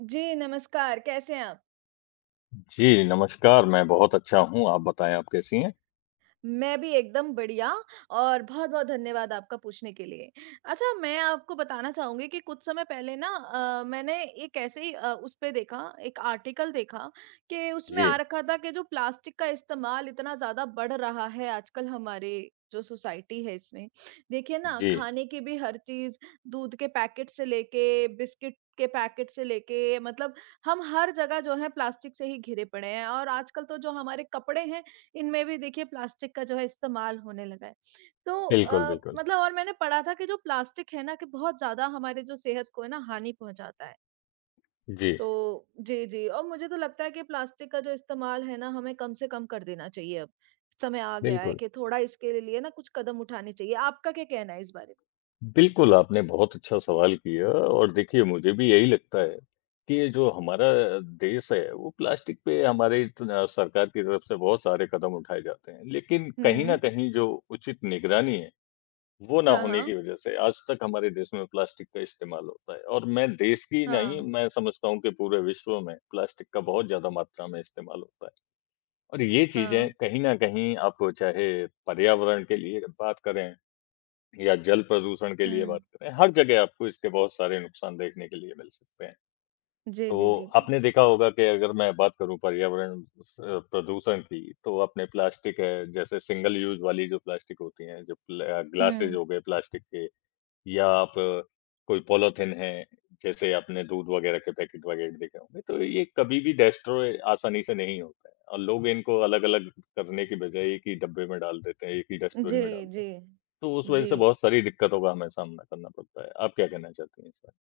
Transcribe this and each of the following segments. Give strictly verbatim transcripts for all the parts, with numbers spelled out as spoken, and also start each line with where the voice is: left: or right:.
right: जी, नमस्कार, कैसे हैं आप?
left: जी, नमस्कार, मैं बहुत अच्छा हूँ, आप बताएँ आप कैसी हैं?
right: मैं भी एकदम बढ़िया और बहुत-बहुत धन्यवाद आपका पूछने के लिए। अच्छा मैं आपको बताना चाहूँगी कि कुछ समय पहले ना अ, मैंने एक ऐसे ही अ, उस पे देखा, एक आर्टिकल देखा कि उसमें आ
left: जी,
right: रखा था कि जो प्लास्टिक का इस्तेमाल इतना ज़्यादा बढ़ रहा है आजकल हमारे जो सोसाइटी है इसमें। देखिए ना
left: जी,
right: खाने की भी हर चीज़, दूध के पैकेट से लेके, बिस्किट के पैकेट से लेके मतलब हम हर जगह जो है प्लास्टिक से ही घिरे पड़े हैं और आजकल तो जो हमारे कपड़े हैं इनमें भी देखिए प्लास्टिक का जो है इस्तेमाल होने लगा है। तो
left: बिल्कुल,
right: अ,
left: बिल्कुल।
right: मतलब और मैंने पढ़ा था कि जो प्लास्टिक है ना कि बहुत ज़्यादा हमारे जो सेहत को है ना हानि पहुँचाता है।
left: जी,
right: तो जी, जी और मुझे तो लगता है कि प्लास्टिक का जो इस्तेमाल है ना हमें कम से कम कर देना चाहिए अब। समय आ गया है
left: बिल्कुल।
right: कि थोड़ा इसके लिए ना कुछ कदम उठाने चाहिए। आपका क्या कहना है इस बारे में?
left: बिल्कुल, आपने बहुत अच्छा सवाल किया और देखिए मुझे भी यही लगता है कि ये जो हमारा देश है, वो प्लास्टिक पे हमारे त अ, सरकार की तरफ से बहुत सारे कदम उठाए जाते हैं। लेकिन कहीं न
right: हुँ।
left: कहीं जो उचित निगरानी है, वो ना
right: हाँ,
left: होने की
right: हाँ।
left: वजह से आज तक हमारे देश में प्लास्टिक का इस्तेमाल होता है और मैं देश की नहीं,
right: हाँ,
left: मैं समझता हूँ कि पूरे विश्व में प्लास्टिक का बहुत ज़्यादा मात्रा में इस्तेमाल होता है। और ये
right: हाँ।
left: चीज़ें कहीं न कहीं आप चाहे पर्यावरण के लिए बात करें या जल प्रदूषण के
right: हुँ।
left: लिए बात करें, हर जगह आपको इसके बहुत सारे नुकसान देखने के लिए मिल सकते हैं।
right: जी, जी,
left: तो
right: जी, जी।
left: आपने देखा होगा कि अगर मैं बात करूँ पर्यावरण स प्रदूषण की, तो अपने प्लास्टिक है, जैसे सिंगल यूज़ वाली जो प्लास्टिक होती हैं, जो प्ल ग्लासेज़
right: हुँ।
left: हो गए प्लास्टिक के या आप कोई पॉलीथिन है, जैसे आपने दूध वगैरह के पैकेट वगैरह देखे होंगे, तो ये कभी भी डेस्ट्रॉय आसानी से नहीं होता है और लोग इनको अलग-अलग करने की बजाय एक ही डब्बे में डाल देते हैं, एक ही डस्टबिन
right: जी,
left: में डालते हैं।
right: जी।
left: तो उस वजह
right: जी।
left: से बहुत सारी दिक्कतों का हमें सामना करना पड़ता है। आप क्या कहना चाहती हैं इस पर?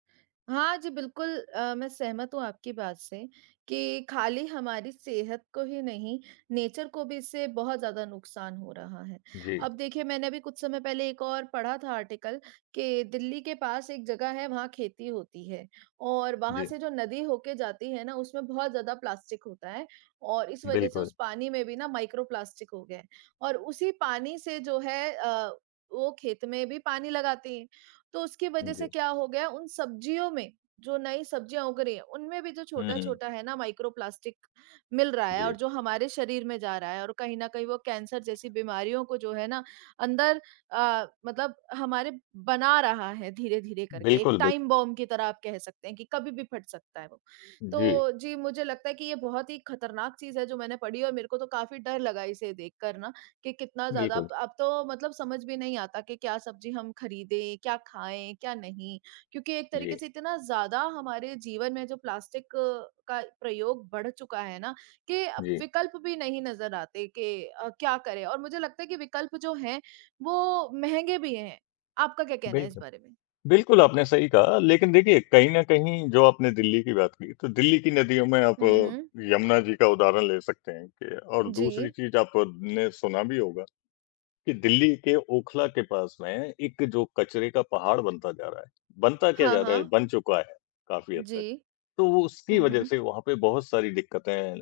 right: हाँ जी, बिल्कुल अ, मैं सहमत हूँ आपकी बात से कि खाली हमारी सेहत को ही नहीं, नेचर को भी इससे बहुत ज़्यादा नुकसान हो रहा है।
left: जी,
right: अब देखिए मैंने अभी कुछ समय पहले एक और पढ़ा था आर्टिकल कि दिल्ली के पास एक जगह है वहाँ खेती होती है और वहाँ
left: जी,
right: से जो नदी होके जाती है ना, उसमें बहुत ज़्यादा प्लास्टिक होता है और इस वज़ह से
left: बिल्कुल,
right: उस पानी में भी ना माइक्रो प्लास्टिक हो गए हैं और उसी पानी से जो है अ, वो खेत में भी पानी लगाती हैं। तो उसकी वजह से
left: जी।
right: क्या हो गया उन सब्जियों में जो नई सब्जियां उग रही है उनमें भी जो
left: हुँ,
right: छोटा
left: हुँ,
right: छोटा है ना माइक्रो प्लास्टिक मिल रहा है
left: जी।
right: और जो हमारे शरीर में जा रहा है और कहीं ना कहीं वो कैंसर जैसी बीमारियों को जो है ना अंदर आ, मतलब हमारे बना रहा है धीरे धीरे करके एक
left: बिल्कुल, बिल्कुल।
right: टाइम बॉम्ब की तरह आप कह सकते हैं कि कभी भी फट सकता है वो तो
left: जी,
right: जी मुझे लगता है कि ये बहुत ही खतरनाक चीज है जो मैंने पढ़ी और मेरे को तो काफी डर लगा इसे देख कर ना कि कितना ज़्यादा
left: बिल्कुल।
right: अब अब तो मतलब समझ भी नहीं आता कि क्या सब्जी हम खरीदें, क्या खाएँ, क्या नहीं? क्योंकि एक
left: जी,
right: तरीके से इतना ज़्यादा हमारे जीवन में जो प्लास्टिक अ, का प्रयोग बढ़ चुका है ना, कि अब
left: जी,
right: विकल्प भी नहीं नज़र आते कि अ, क्या करें? और मुझे लगता है कि विकल्प जो हैं, वो महँगे भी हैं। आपका क्या कहना है इस
left: बिल्कुल।
right: बारे में?
left: बिल्कुल, आपने सही कहा, लेकिन देखिए कहीं न कहीं जो आपने दिल्ली की बात की, तो दिल्ली की नदियों में आप
right: हुँ,
left: अ,
right: हुँ।
left: यमुना जी का उदाहरण ले सकते हैं कि और
right: जी।
left: दूसरी चीज़ आपने सुना भी होगा कि दिल्ली के ओखला के पास में एक जो कचरे का पहाड़ बनता जा रहा है। बनता क्या
right: हाँ,
left: जा रहा है,
right: हाँ।
left: बन चुका है काफ़ी हद
right: जी।
left: तक। तो उसकी
right: हुँ,
left: वजह
right: हुँ।
left: से वहाँ पे बहुत सारी दिक्कतें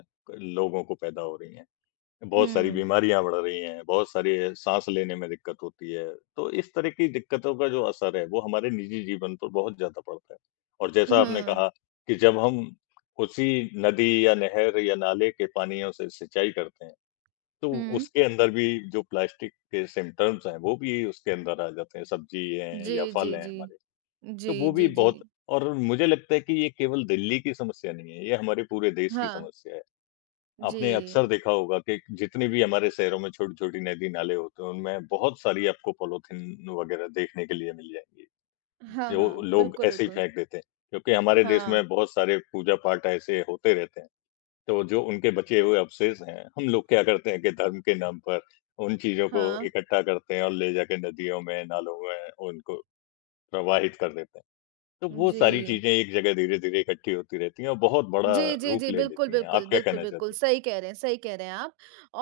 left: लोगों को पैदा हो रही हैं। बहुत सारी
right: हुँ।
left: बीमारियाँ बढ़ रही हैं, बहुत सारी साँस लेने में दिक्कत होती है, तो इस तरह की दिक्कतों का जो असर है, वो हमारे निजी जीवन पर बहुत ज़्यादा पड़ता है। और जैसा आपने
right: हुँ।
left: कहा कि जब हम उसी नदी या नहर या नाले के पानियों से सिंचाई करते हैं, तो
right: हुँ।
left: उसके अंदर भी जो प्लास्टिक के सिम्पटम्स हैं, वो भी उसके अंदर आ जाते हैं, सब्ज़ी हैं
right: जी,
left: या
right: जी,
left: फल हैं
right: जी।
left: हमारे, तो
right: जी,
left: वो भी
right: जी, जी।
left: बहुत और मुझे लगता है कि ये केवल दिल्ली की समस्या नहीं है, ये हमारे पूरे देश की
right: हाँ।
left: समस्या है।
right: जी।
left: आपने अक्सर देखा होगा कि जितनी भी हमारे शहरों में छोटी-छोटी नदी-नाले होते हैं, उनमें बहुत सारी आपको पॉलीथीन वगैरह देखने के लिए मिल जाएँगी,
right: हाँ, हाँ।
left: जो लोग
right: बिल्कुल,
left: ऐसे ही
right: बिल्कुल।
left: फेंक देते हैं। क्योंकि हमारे देश
right: हाँ,
left: में बहुत सारे पूजा-पाठ ऐसे होते रहते हैं, तो जो उनके बचे हुए अवशेष हैं, हम लोग क्या करते हैं कि धर्म के नाम पर उन चीज़ों को
right: हाँ।
left: इकट्ठा करते हैं और ले जाके नदियों में, नालों में उनको प्रवाहित कर देते हैं। तो वो
right: जी।
left: सारी चीज़ें एक जगह धीरे-धीरे इकट्ठी होती रहती हैं और बहुत बड़ा
right: जी, जी,
left: रूप
right: जी।
left: ले
right: बिल्कुल,
left: लेती हैं। आप
right: बिल्कुल,
left: क्या
right: बिल्कुल,
left: कहना
right: बिल्कुल।
left: चाहती हैं?
right: सही कह रहे हैं, सही कह रहे हैं आप।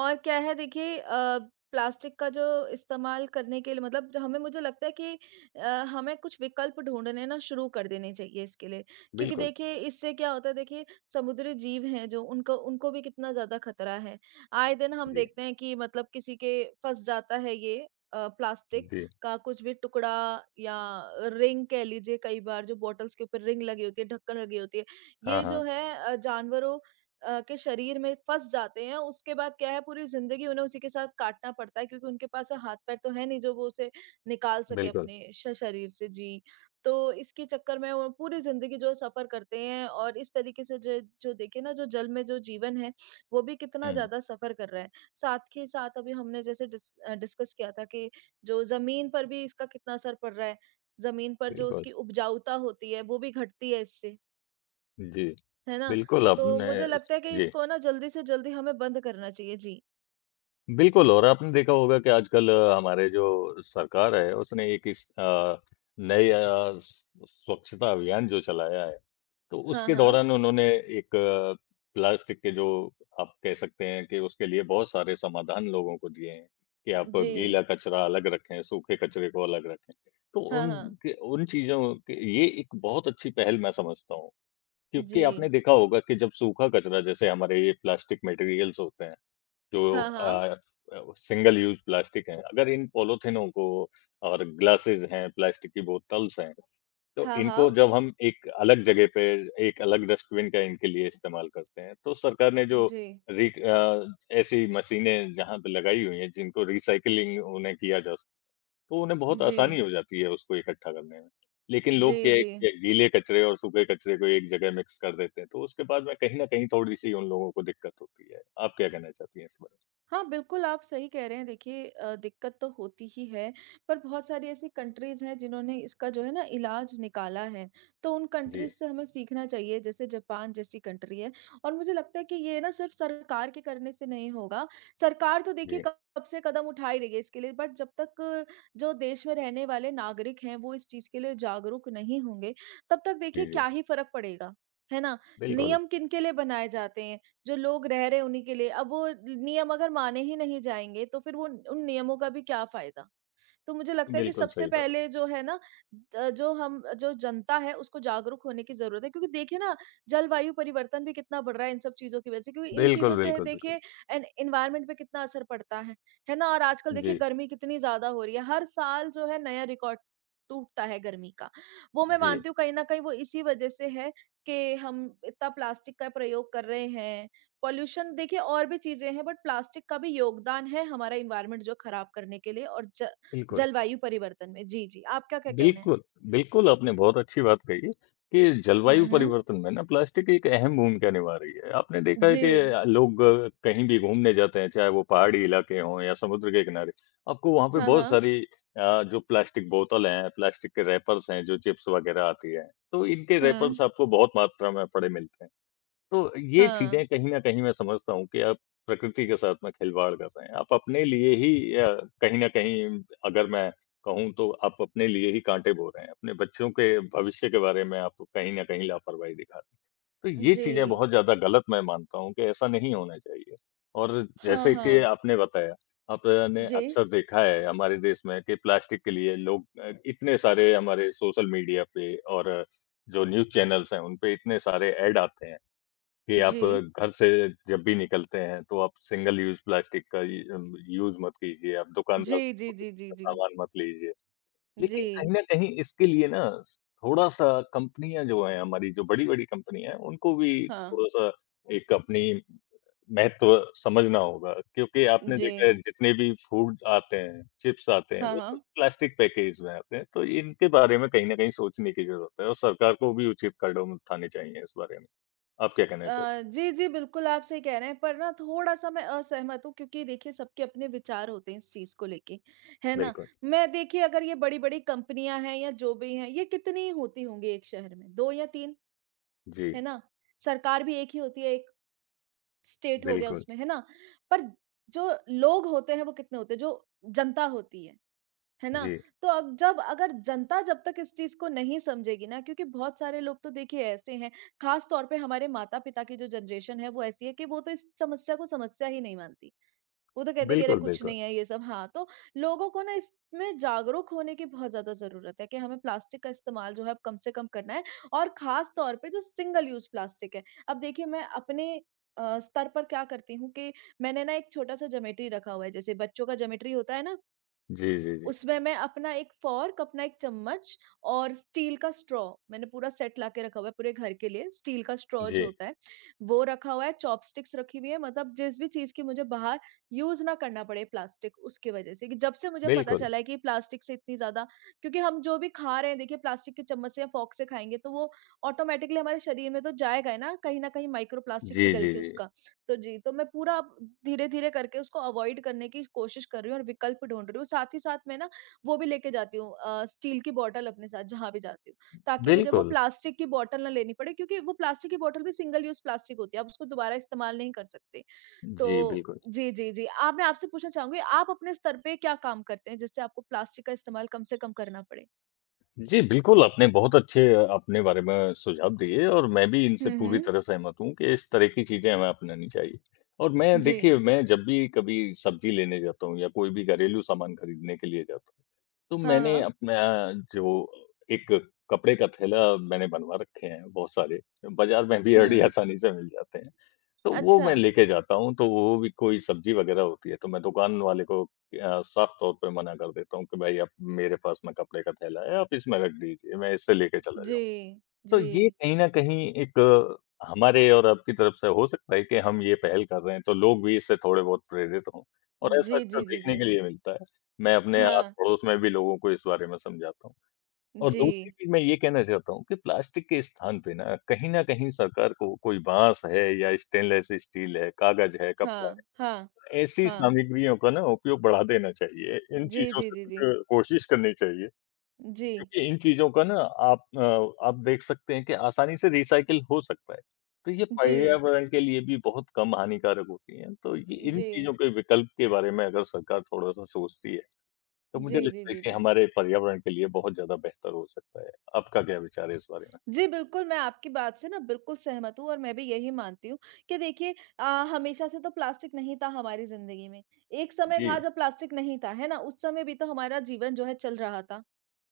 right: और क्या है देखिए अ, प्लास्टिक का जो इस्तेमाल करने के लिए मतलब जो हमें मुझे लगता है कि अ, हमें कुछ विकल्प ढूँढने ना शुरू कर देने चाहिए इसके लिए। क्योंकि
left: बिल्कुल।
right: देखिए इससे क्या होता है देखिए समुद्री जीव हैं जो उनको उनको भी कितना ज़्यादा खतरा है। आए दिन हम
left: जी।
right: देखते हैं कि मतलब किसी के फँस जाता है ये अ, प्लास्टिक
left: जी,
right: का कुछ भी टुकड़ा या रिंग कह लीजिए कई बार जो बॉटल्स के ऊपर रिंग लगी होती है, ढक्कन लगी होती है।
left: हाँ,
right: ये
left: हाँ,
right: जो है अ, जानवरों अ, के शरीर में फँस जाते हैं, उसके बाद क्या है पूरी ज़िंदगी उन्हें उसी के साथ काटना पड़ता है क्योंकि उनके पास हाथ-पैर तो है नहीं जो वो उसे निकाल सके
left: बिल्कुल।
right: अपने श शरीर से। जी, तो इसके चक्कर में वो पूरी ज़िंदगी जो सफ़र करते हैं और इस तरीके से जो जो देखिए ना जो जल में जो जीवन है, वो भी कितना
left: हुँ।
right: ज़्यादा सफ़र कर रहा है। साथ ही साथ अभी हमने जैसे डिस अ, डिस्कस किया था कि जो ज़मीन पर भी इसका कितना असर पड़ रहा है। ज़मीन पर जो
left: बिल्कुल,
right: उसकी उपजाऊता होती है, वो भी घटती है इससे।
left: जी,
right: है ना?
left: बिल्कुल
right: तो
left: आपने
right: मुझे
left: स
right: लगता है कि
left: जी,
right: इसको ना जल्दी से जल्दी हमें बंद करना चाहिए। जी।
left: बिल्कुल और आपने देखा होगा कि आजकल अ, हमारे जो सरकार है उसने एक इस अ, नए अ, स स्वच्छता अभियान जो चलाया है, तो
right: हाँ,
left: उसके
right: हाँ।
left: दौरान उन्होंने एक अ, प्लास्टिक के जो आप कह सकते हैं कि उसके लिए बहुत सारे समाधान लोगों को दिए हैं, कि आप
right: जी।
left: गीला कचरा अलग रखें, सूखे कचरे को अलग रखें। तो
right: हाँ,
left: उन
right: हाँ।
left: के उन चीज़ों के ये एक बहुत अच्छी पहल मैं समझता हूँ। क्योंकि
right: जी।
left: आपने देखा होगा कि जब सूखा कचरा जैसे हमारे ये प्लास्टिक मटेरियल्स होते हैं जो
right: हाँ, हाँ।
left: अ, अ, सिंगल यूज प्लास्टिक हैं अगर इन पॉलीथिनों को और ग्लासेस हैं प्लास्टिक की बोतल्स हैं तो
right: हाँ,
left: इनको
right: हाँ।
left: जब हम एक अलग जगह पे एक अलग डस्टबिन का इनके लिए इस्तेमाल करते हैं तो सरकार ने जो
right: जी।
left: री अ, ऐसी मशीनें जहाँ पे लगाई हुई हैं जिनको रिसाइकलिंग उन्हें किया जा तो उन्हें बहुत
right: जी।
left: आसानी हो जाती है उसको इकट्ठा करने में। लेकिन
right: जी,
left: लोग क्या है
right: जी।
left: कि गीले कचरे और सूखे कचरे को एक जगह मिक्स कर देते हैं, तो उसके बाद में कहीं न कहीं थोड़ी-सी उन लोगों को दिक्कत होती है। आप क्या कहना चाहती हैं इस बारे
right: हाँ, बिल्कुल, आप सही कह रहे हैं। देखिए अ, दिक्कत तो होती ही है, पर बहुत सारी ऐसी कंट्रीज़ हैं जिन्होंने इसका जो है ना इलाज निकाला है, तो उन
left: में? जी,
right: कंट्रीज़ से हमें सीखना चाहिए, जैसे जापान जैसी कंट्री है। और मुझे लगता है कि ये ना सिर्फ़ सरकार के करने से नहीं होगा, सरकार तो देखिए
left: जी,
right: कब कब से कदम उठा ही रही है इसके लिए, बट जब तक अ, जो देश में रहने वाले नागरिक हैं, वो इस चीज़ के लिए जागरूक नहीं होंगे, तब तक
left: जी,
right: देखिए
left: जी।
right: क्या ही फ़र्क पड़ेगा, है ना?
left: बिल्कुल,
right: नियम किनके लिए बनाए जाते हैं? जो लोग रह रहे हैं उन्हीं के लिए। अब वो नियम अगर माने ही नहीं जाएँगे तो फिर वो उन नियमों का भी क्या फ़ायदा? तो मुझे लगता है कि
left: बिल्कुल
right: सबसे
left: सही बात।
right: पहले जो है ना अ, जो हम जो जनता है उसको जागरूक होने की जरूरत है क्योंकि देखिए ना जलवायु परिवर्तन भी कितना बढ़ रहा है इन सब चीजों की वजह से क्योंकि इन
left: बिल्कुल,
right: चीजों से
left: बिल्कुल, बिल्कुल।
right: देखिए एनवायरमेंट पे कितना असर पड़ता है है ना और आजकल देखिए
left: जी,
right: गर्मी कितनी ज्यादा हो रही है हर साल जो है नया रिकॉर्ड टूटता है गर्मी का वो मैं
left: जी,
right: मानती हूँ कहीं ना कहीं वो इसी वजह से है कि हम इतना प्लास्टिक का प्रयोग कर रहे हैं पॉल्यूशन देखिए और भी चीजें हैं बट प्लास्टिक का भी योगदान है हमारा इन्वायरमेंट जो खराब करने के लिए और ज-
left: बिल्कुल।
right: जलवायु परिवर्तन में। जी, जी, आपका क्या कहना है?
left: बिल्कुल, बिल्कुल, आपने बहुत अच्छी बात कही है कि जलवायु
right: हुँ, हुँ।
left: परिवर्तन में ना प्लास्टिक एक अहम भूमिका निभा रही है। आपने देखा है
right: जी।
left: कि अ, लोग कहीं भी घूमने जाते हैं, चाहे वो पहाड़ी इलाके हों या समुद्र के किनारे, आपको वहाँ पे
right: हाँ,
left: बहुत
right: हाँ।
left: सारी अ, जो प्लास्टिक बोतल हैं, प्लास्टिक के रैपर्स हैं, जो चिप्स वगैरह आती हैं, तो इनके
right: हुँ,
left: रैपर्स आपको बहुत मात्रा में पड़े मिलते हैं। तो ये
right: हाँ।
left: चीज़ें कहीं न कहीं मैं समझता हूँ कि आप प्रकृति के साथ में खिलवाड़ कर रहे हैं। आप अपने लिए ही अ, कहीं न कहीं अगर मैं कहूँ तो आप अपने लिए ही काँटे बो रहे हैं। अपने बच्चों के भविष्य के बारे में आप कहीं न कहीं लापरवाही दिखा रहे हैं। तो ये
right: जी।
left: चीज़ें बहुत ज़्यादा गलत मैं मानता हूँ कि ऐसा नहीं होना चाहिए। और
right: हाँ,
left: जैसे कि
right: हाँ।
left: आपने बताया, आपने
right: जी,
left: अक्सर देखा है हमारे देश में कि प्लास्टिक के लिए लोग अ, इतने सारे हमारे सोशल मीडिया पे और जो न्यूज़ चैनल्स हैं उन पे इतने सारे ऐड आते हैं। कि आप
right: जी।
left: घर से जब भी निकलते हैं, तो आप सिंगल यूज़ प्लास्टिक का इ अम, यूज़ मत कीजिए, आप दुकानदार
right: जी,
left: से
right: जी,
left: बहुत
right: जी, जी, जी।
left: सामान मत लीजिए। लेकिन कहीं
right: जी,
left: न कहीं इसके लिए ना थोड़ा-सा कंपनियाँ जो हैं हमारी, जो बड़ी-बड़ी कंपनियाँ हैं, उनको भी
right: हाँ।
left: थोड़ा-सा एक अपनी महत्व समझना होगा क्योंकि आपने
right: जी।
left: देखा है जितने भी फूड आते हैं, चिप्स आते हैं,
right: हाँ,
left: वो सब
right: हाँ।
left: प्लास्टिक पैकेज में आते हैं, तो इनके बारे में कहीं न कहीं सोचने की ज़रूरत है और सरकार को भी उचित कदम उठाने चाहिए इस बारे में। आप क्या कहना चाह
right: अ, जी, जी, बिल्कुल आप सही कह रहे हैं, पर ना थोड़ा-सा मैं असहमत हूँ क्योंकि देखिए सबके अपने विचार होते हैं इस चीज़ को लेके, है ना?
left: बिल्कुल।
right: मैं देखिए अगर ये बड़ी-बड़ी कंपनियाँ हैं या जो भी हैं, ये कितनी होती होंगी एक शहर में? दो या तीन,
left: जी,
right: है ना? सरकार भी एक ही होती है एक स्टेट हो गया
left: बिल्कुल।
right: उसमें है ना पर जो लोग होते हैं वो कितने होते हैं जो जनता होती है है ना
left: जी,
right: तो अब जब अगर जनता जब तक इस चीज को नहीं समझेगी ना क्योंकि बहुत सारे लोग तो देखिए ऐसे हैं खास तौर पे हमारे माता पिता की जो जनरेशन है वो ऐसी है कि वो तो इस समस्या को समस्या ही नहीं मानती वो तो कहते हैं कि अरे
left: बिल्कुल,
right: कुछ
left: बिल्कुल।
right: नहीं है ये सब हाँ, तो लोगों को ना इसमें जागरूक होने की बहुत ज़्यादा ज़रूरत है कि हमें प्लास्टिक का इस्तेमाल जो है अब कम से कम करना है और ख़ास तौर पे जो सिंगल यूज़ प्लास्टिक है। अब देखिए मैं अपने अ, स्तर पर क्या करती हूँ कि मैंने ना एक छोटा-सा ज्योमेट्री रखा हुआ है, जैसे बच्चों का ज्योमेट्री होता है ना
left: जी, जी, जी।
right: उसमें मैं अपना एक फ़ॉर्क, अपना एक चम्मच और स्टील का स्ट्रॉ मैंने पूरा सेट ला के रखा हुआ है पूरे घर के लिए। स्टील का स्ट्रॉ
left: जी,
right: जो होता है, वो रखा हुआ है, चॉपस्टिक्स रखी हुई है, मतलब जिस भी चीज़ की मुझे बाहर यूज़ ना करना पड़े प्लास्टिक उसकी वज़ह से कि जब से मुझे पता
left: बिल्कुल।
right: चला है कि प्लास्टिक से इतनी ज़्यादा क्योंकि हम जो भी खा रहे हैं देखिए प्लास्टिक के चम्मच से या फ़ॉर्क से खाएँगे तो वो ऑटोमैटिकली हमारे शरीर में तो जाएगा ही ना, कहीं न कहीं माइक्रो प्लास्टिक
left: जी,
right: पिघल
left: जी,
right: के
left: जी।
right: उसका। तो जी, तो मैं पूरा धीरे-धीरे करके उसको अवॉइड करने की कोशिश कर रही हूँ और विकल्प ढूँढ रही हूँ। साथ ही साथ मैं ना वो भी लेके जाती हूँ अ, स्टील की बॉटल अपने साथ जहाँ भी जाती हूँ, ताकि मुझे वो
left: बिल्कुल।
right: प्लास्टिक की बॉटल ना लेनी पड़े क्योंकि वो प्लास्टिक की बॉटल भी सिंगल यूज़ प्लास्टिक होती है, आप उसको दोबारा इस्तेमाल नहीं कर सकते।
left: जी,
right: तो
left: बिल्कुल।
right: जी, जी, जी। आप मैं आपसे पूछना चाहूँगी आप अपने स्तर पे क्या काम करते हैं जिससे आपको प्लास्टिक का इस्तेमाल कम से कम करना पड़े?
left: जी, बिल्कुल, आपने बहुत अच्छे अपने बारे में सुझाव दिए और मैं भी इनसे
right: हुँ,
left: पूरी
right: हुँ।
left: तरह सहमत हूँ कि इस तरह की चीज़ें हमें अपनानी चाहिए। और मैं
right: जी।
left: देखिए, मैं जब भी कभी सब्ज़ी लेने जाता हूँ या कोई भी घरेलू सामान खरीदने के लिए जाता हूँ, तो
right: हाँ,
left: मैंने
right: हाँ।
left: अपना जो एक कपड़े का थैला मैंने बनवा रखे हैं बहुत सारे, बाज़ार में भी बड़ी
right: हुँ।
left: आसानी से मिल जाते हैं। तो वो
right: अच्छा।
left: मैं लेके जाता हूँ, तो वो भी कोई सब्ज़ी वग़ैरह होती है, तो मैं दुकान वाले को अ, साफ़ तौर पे मना कर देता हूँ कि भाई आप मेरे पास में कपड़े का थैला है, आप इसमें रख दीजिए, मैं इससे लेके चला
right: जी।
left: जाऊँगा। तो
right: जी।
left: ये कहीं न कहीं एक अ, हमारे और आपकी तरफ से हो सकता है कि हम ये पहल कर रहे हैं, तो लोग भी इससे थोड़े बहुत प्रेरित हों और ऐसा
right: जी,
left: अक्सर
right: जी, जी, जी।
left: देखने के लिए मिलता है। मैं
right: जी
left: अपने
right: हाँ।
left: आस-पड़ोस में भी लोगों को इस बारे में समझाता हूँ। और दूसरी
right: जी,
left: चीज़ मैं ये कहना चाहता हूँ कि प्लास्टिक के स्थान पे ना कहीं न कहीं सरकार को कोई बाँस है या स्टेनलेस स्टील है, कागज़ है, कपड़ा
right: हाँ, हाँ,
left: है, ऐसी
right: हाँ।
left: सामग्रियों का ना उपयोग बढ़ा देना चाहिए। इन
right: जी,
left: चीज़ों
right: जी,
left: से
right: जी, जी।
left: कुछ कोशिश करनी चाहिए
right: जी,
left: क्योंकि इन चीज़ों का ना आप अ, आप देख सकते हैं कि आसानी से रिसाइकिल हो सकता है। तो ये
right: जी,
left: पर्यावरण के लिए भी बहुत कम हानिकारक होती हैं। तो ये इन
right: जी,
left: चीज़ों के विकल्प के बारे में अगर सरकार थोड़ा-सा सोचती है तो
right: जी,
left: मुझे
right: जी,
left: लगता है
right: जी,
left: कि
right: जी।
left: हमारे पर्यावरण के लिए बहुत ज़्यादा बेहतर हो सकता है। आपका क्या विचार है इस बारे में?
right: जी, बिल्कुल, मैं आपकी बात से ना बिल्कुल सहमत हूँ और मैं भी यही मानती हूँ कि देखिए अ, हमेशा से तो प्लास्टिक नहीं था हमारी ज़िंदगी में। एक समय
left: जी,
right: था जब प्लास्टिक नहीं था, है ना? उस समय भी तो हमारा जीवन जो है चल रहा था।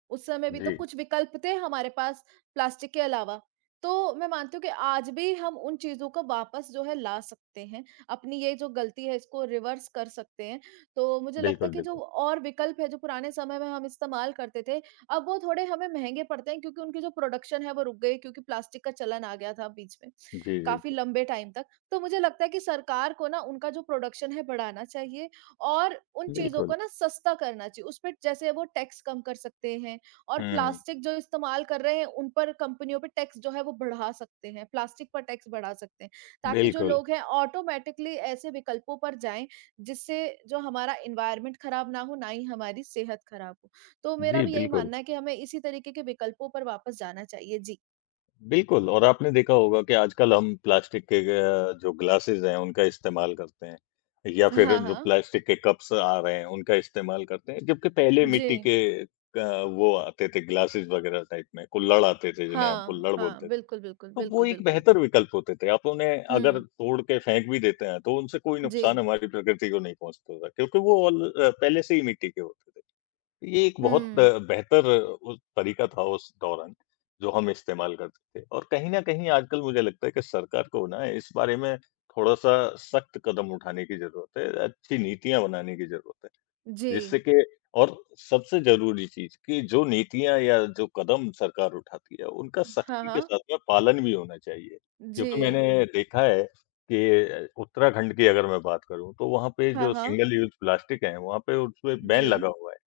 right: उस समय भी तो
left: जी।
right: कुछ विकल्प थे हमारे पास प्लास्टिक के अलावा। तो मैं मानती हूँ कि आज भी हम उन चीज़ों को वापस जो है ला सकते हैं। अपनी ये जो गलती है इसको रिवर्स कर सकते हैं। तो मुझे लगता है
left: बिल्कुल,
right: कि जो
left: बिल्कुल।
right: और विकल्प है जो पुराने समय में हम इस्तेमाल करते थे, अब वो थोड़े हमें महँगे पड़ते हैं क्योंकि उनकी जो प्रोडक्शन है वो रुक गई क्योंकि प्लास्टिक का चलन आ गया था बीच में।
left: जी, जी,
right: काफ़ी
left: जी।
right: लंबे टाइम तक। तो मुझे लगता है कि सरकार को ना उनका जो प्रोडक्शन है बढ़ाना चाहिए और उन चीज़ों
left: बिल्कुल।
right: को ना सस्ता करना चाहिए। उसपे जैसे वो टैक्स कम कर सकते हैं और
left: हुँ,
right: प्लास्टिक जो इस्तेमाल कर रहे हैं उन पर कंपनियों पे टैक्स जो है वो बढ़ा सकते हैं, प्लास्टिक पर टैक्स बढ़ा सकते हैं। ताकि जो
left: बिल्कुल।
right: लोग हैं ऑटोमैटिकली ऐसे विकल्पों पर जाएँ जिससे जो हमारा एनवायरनमेंट खराब ना हो, ना ही हमारी सेहत खराब हो। तो मेरा
left: जी,
right: भी यही
left: बिल्कुल।
right: मानना है कि हमें इसी तरीके के विकल्पों पर वापस जाना चाहिए। जी।
left: बिल्कुल और आपने देखा होगा कि आजकल हम प्लास्टिक के अ, जो ग्लासेज़ हैं उनका इस्तेमाल करते हैं या फिर
right: हाँ,
left: जो
right: हाँ।
left: प्लास्टिक के कप्स आ रहे हैं उनका इस्तेमाल करते हैं। जबकि पहले
right: जी।
left: मिट्टी के अ, वो आते थे ग्लासेज़ वग़ैरह टाइप में, कुल्हड़ आते थे जिन्हें हम
right: हाँ,
left: कुल्हड़ बोलते
right: हाँ।
left: थे।
right: बिल्कुल, बिल्कुल,
left: तो वो
right: बिल्कुल,
left: एक
right: बिल्कुल।
left: बेहतर विकल्प होते थे। आप उन्हें अगर
right: हुँ,
left: तोड़ के फेंक भी देते हैं, तो उनसे कोई
right: जी।
left: नुकसान हमारी प्रकृति को नहीं पहुँचता था, क्योंकि वो ऑल अ, पहले से ही मिट्टी के होते थे। ये एक बहुत अ,
right: हुँ,
left: बेहतर उ तरीका था उस दौरान, जो हम इस्तेमाल करते थे और कहीं न कहीं आजकल मुझे लगता है कि सरकार को ना इस बारे में थोड़ा-सा सख्त कदम उठाने की ज़रूरत है, अच्छी नीतियाँ बनाने की ज़रूरत है।
right: जी।
left: जिससे कि और सबसे ज़रूरी चीज़ कि जो नीतियाँ या जो कदम सरकार उठाती है, उनका
right: हाँ,
left: सख्ती के
right: हाँ।
left: साथ में पालन भी होना चाहिए।
right: जी।
left: क्योंकि मैंने देखा है कि उत्तराखंड की अगर मैं बात करूँ, तो वहाँ पे
right: हाँ,
left: जो
right: हाँ।
left: सिंगल यूज़ प्लास्टिक है, वहाँ पे उसपे बैन
right: जी,
left: लगा हुआ है।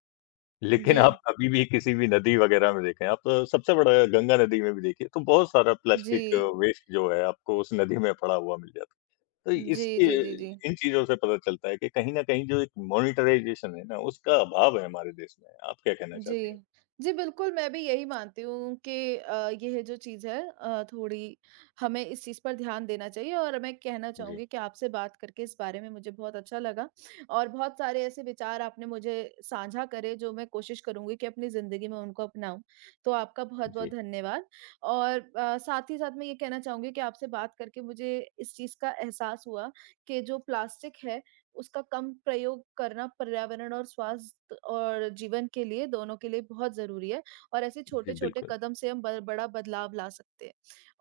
left: लेकिन
right: जी,
left: आप कभी भी किसी भी नदी वगैरह में देखें, आप सबसे बड़ा गंगा नदी में भी देखिए, तो बहुत सारा
right: जी।
left: प्लास्टिक वेस्ट जो है, आपको उस नदी में पड़ा हुआ मिल जाता है। तो
right: जी,
left: इसके
right: जी, जी, जी। जी
left: इन चीज़ों से पता चलता है कि कहीं न कहीं जो एक मॉनिटराइज़ेशन है ना, उसका अभाव है हमारे देश में। आप क्या कहना
right: जी।
left: चाहती हैं?
right: जी, बिल्कुल, मैं भी यही मानती हूँ कि अ, यह जो चीज़ है अ, थोड़ी हमें इस चीज़ पर ध्यान देना चाहिए और मैं कहना
left: जी,
right: चाहूँगी कि आपसे बात करके इस बारे में मुझे बहुत अच्छा लगा और बहुत सारे ऐसे विचार आपने मुझे साझा करे जो मैं कोशिश करूँगी कि अपनी ज़िंदगी में उनको अपनाऊँ। तो आपका बहुत-बहुत
left: जी,
right: धन्यवाद और अ, साथ ही साथ मैं ये कहना चाहूँगी कि आपसे बात करके मुझे इस चीज़ का एहसास हुआ कि जो प्लास्टिक है उसका कम प्रयोग करना पर्यावरण और स्वास्थ्य और जीवन के लिए दोनों के लिए बहुत ज़रूरी है और ऐसे
left: जी,
right: छोटे-छोटे
left: बिल्कुल,
right: कदम से हम ब बड़ा बदलाव ला सकते हैं।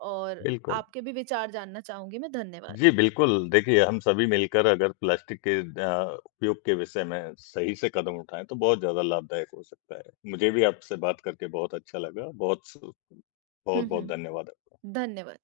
right: और
left: बिल्कुल।
right: आपके भी विचार जानना चाहूँगी मैं। धन्यवाद।
left: जी, बिल्कुल, देखिए हम सभी मिलकर अगर प्लास्टिक के अ, उपयोग के विषय में सही से कदम उठाएँ तो बहुत ज़्यादा लाभदायक हो सकता है। मुझे भी आपसे बात करके बहुत अच्छा लगा। बहुत सु
right: हुँ,
left: बहुत-बहुत
right: हुँ।
left: धन्यवाद आपका।
right: धन्यवाद।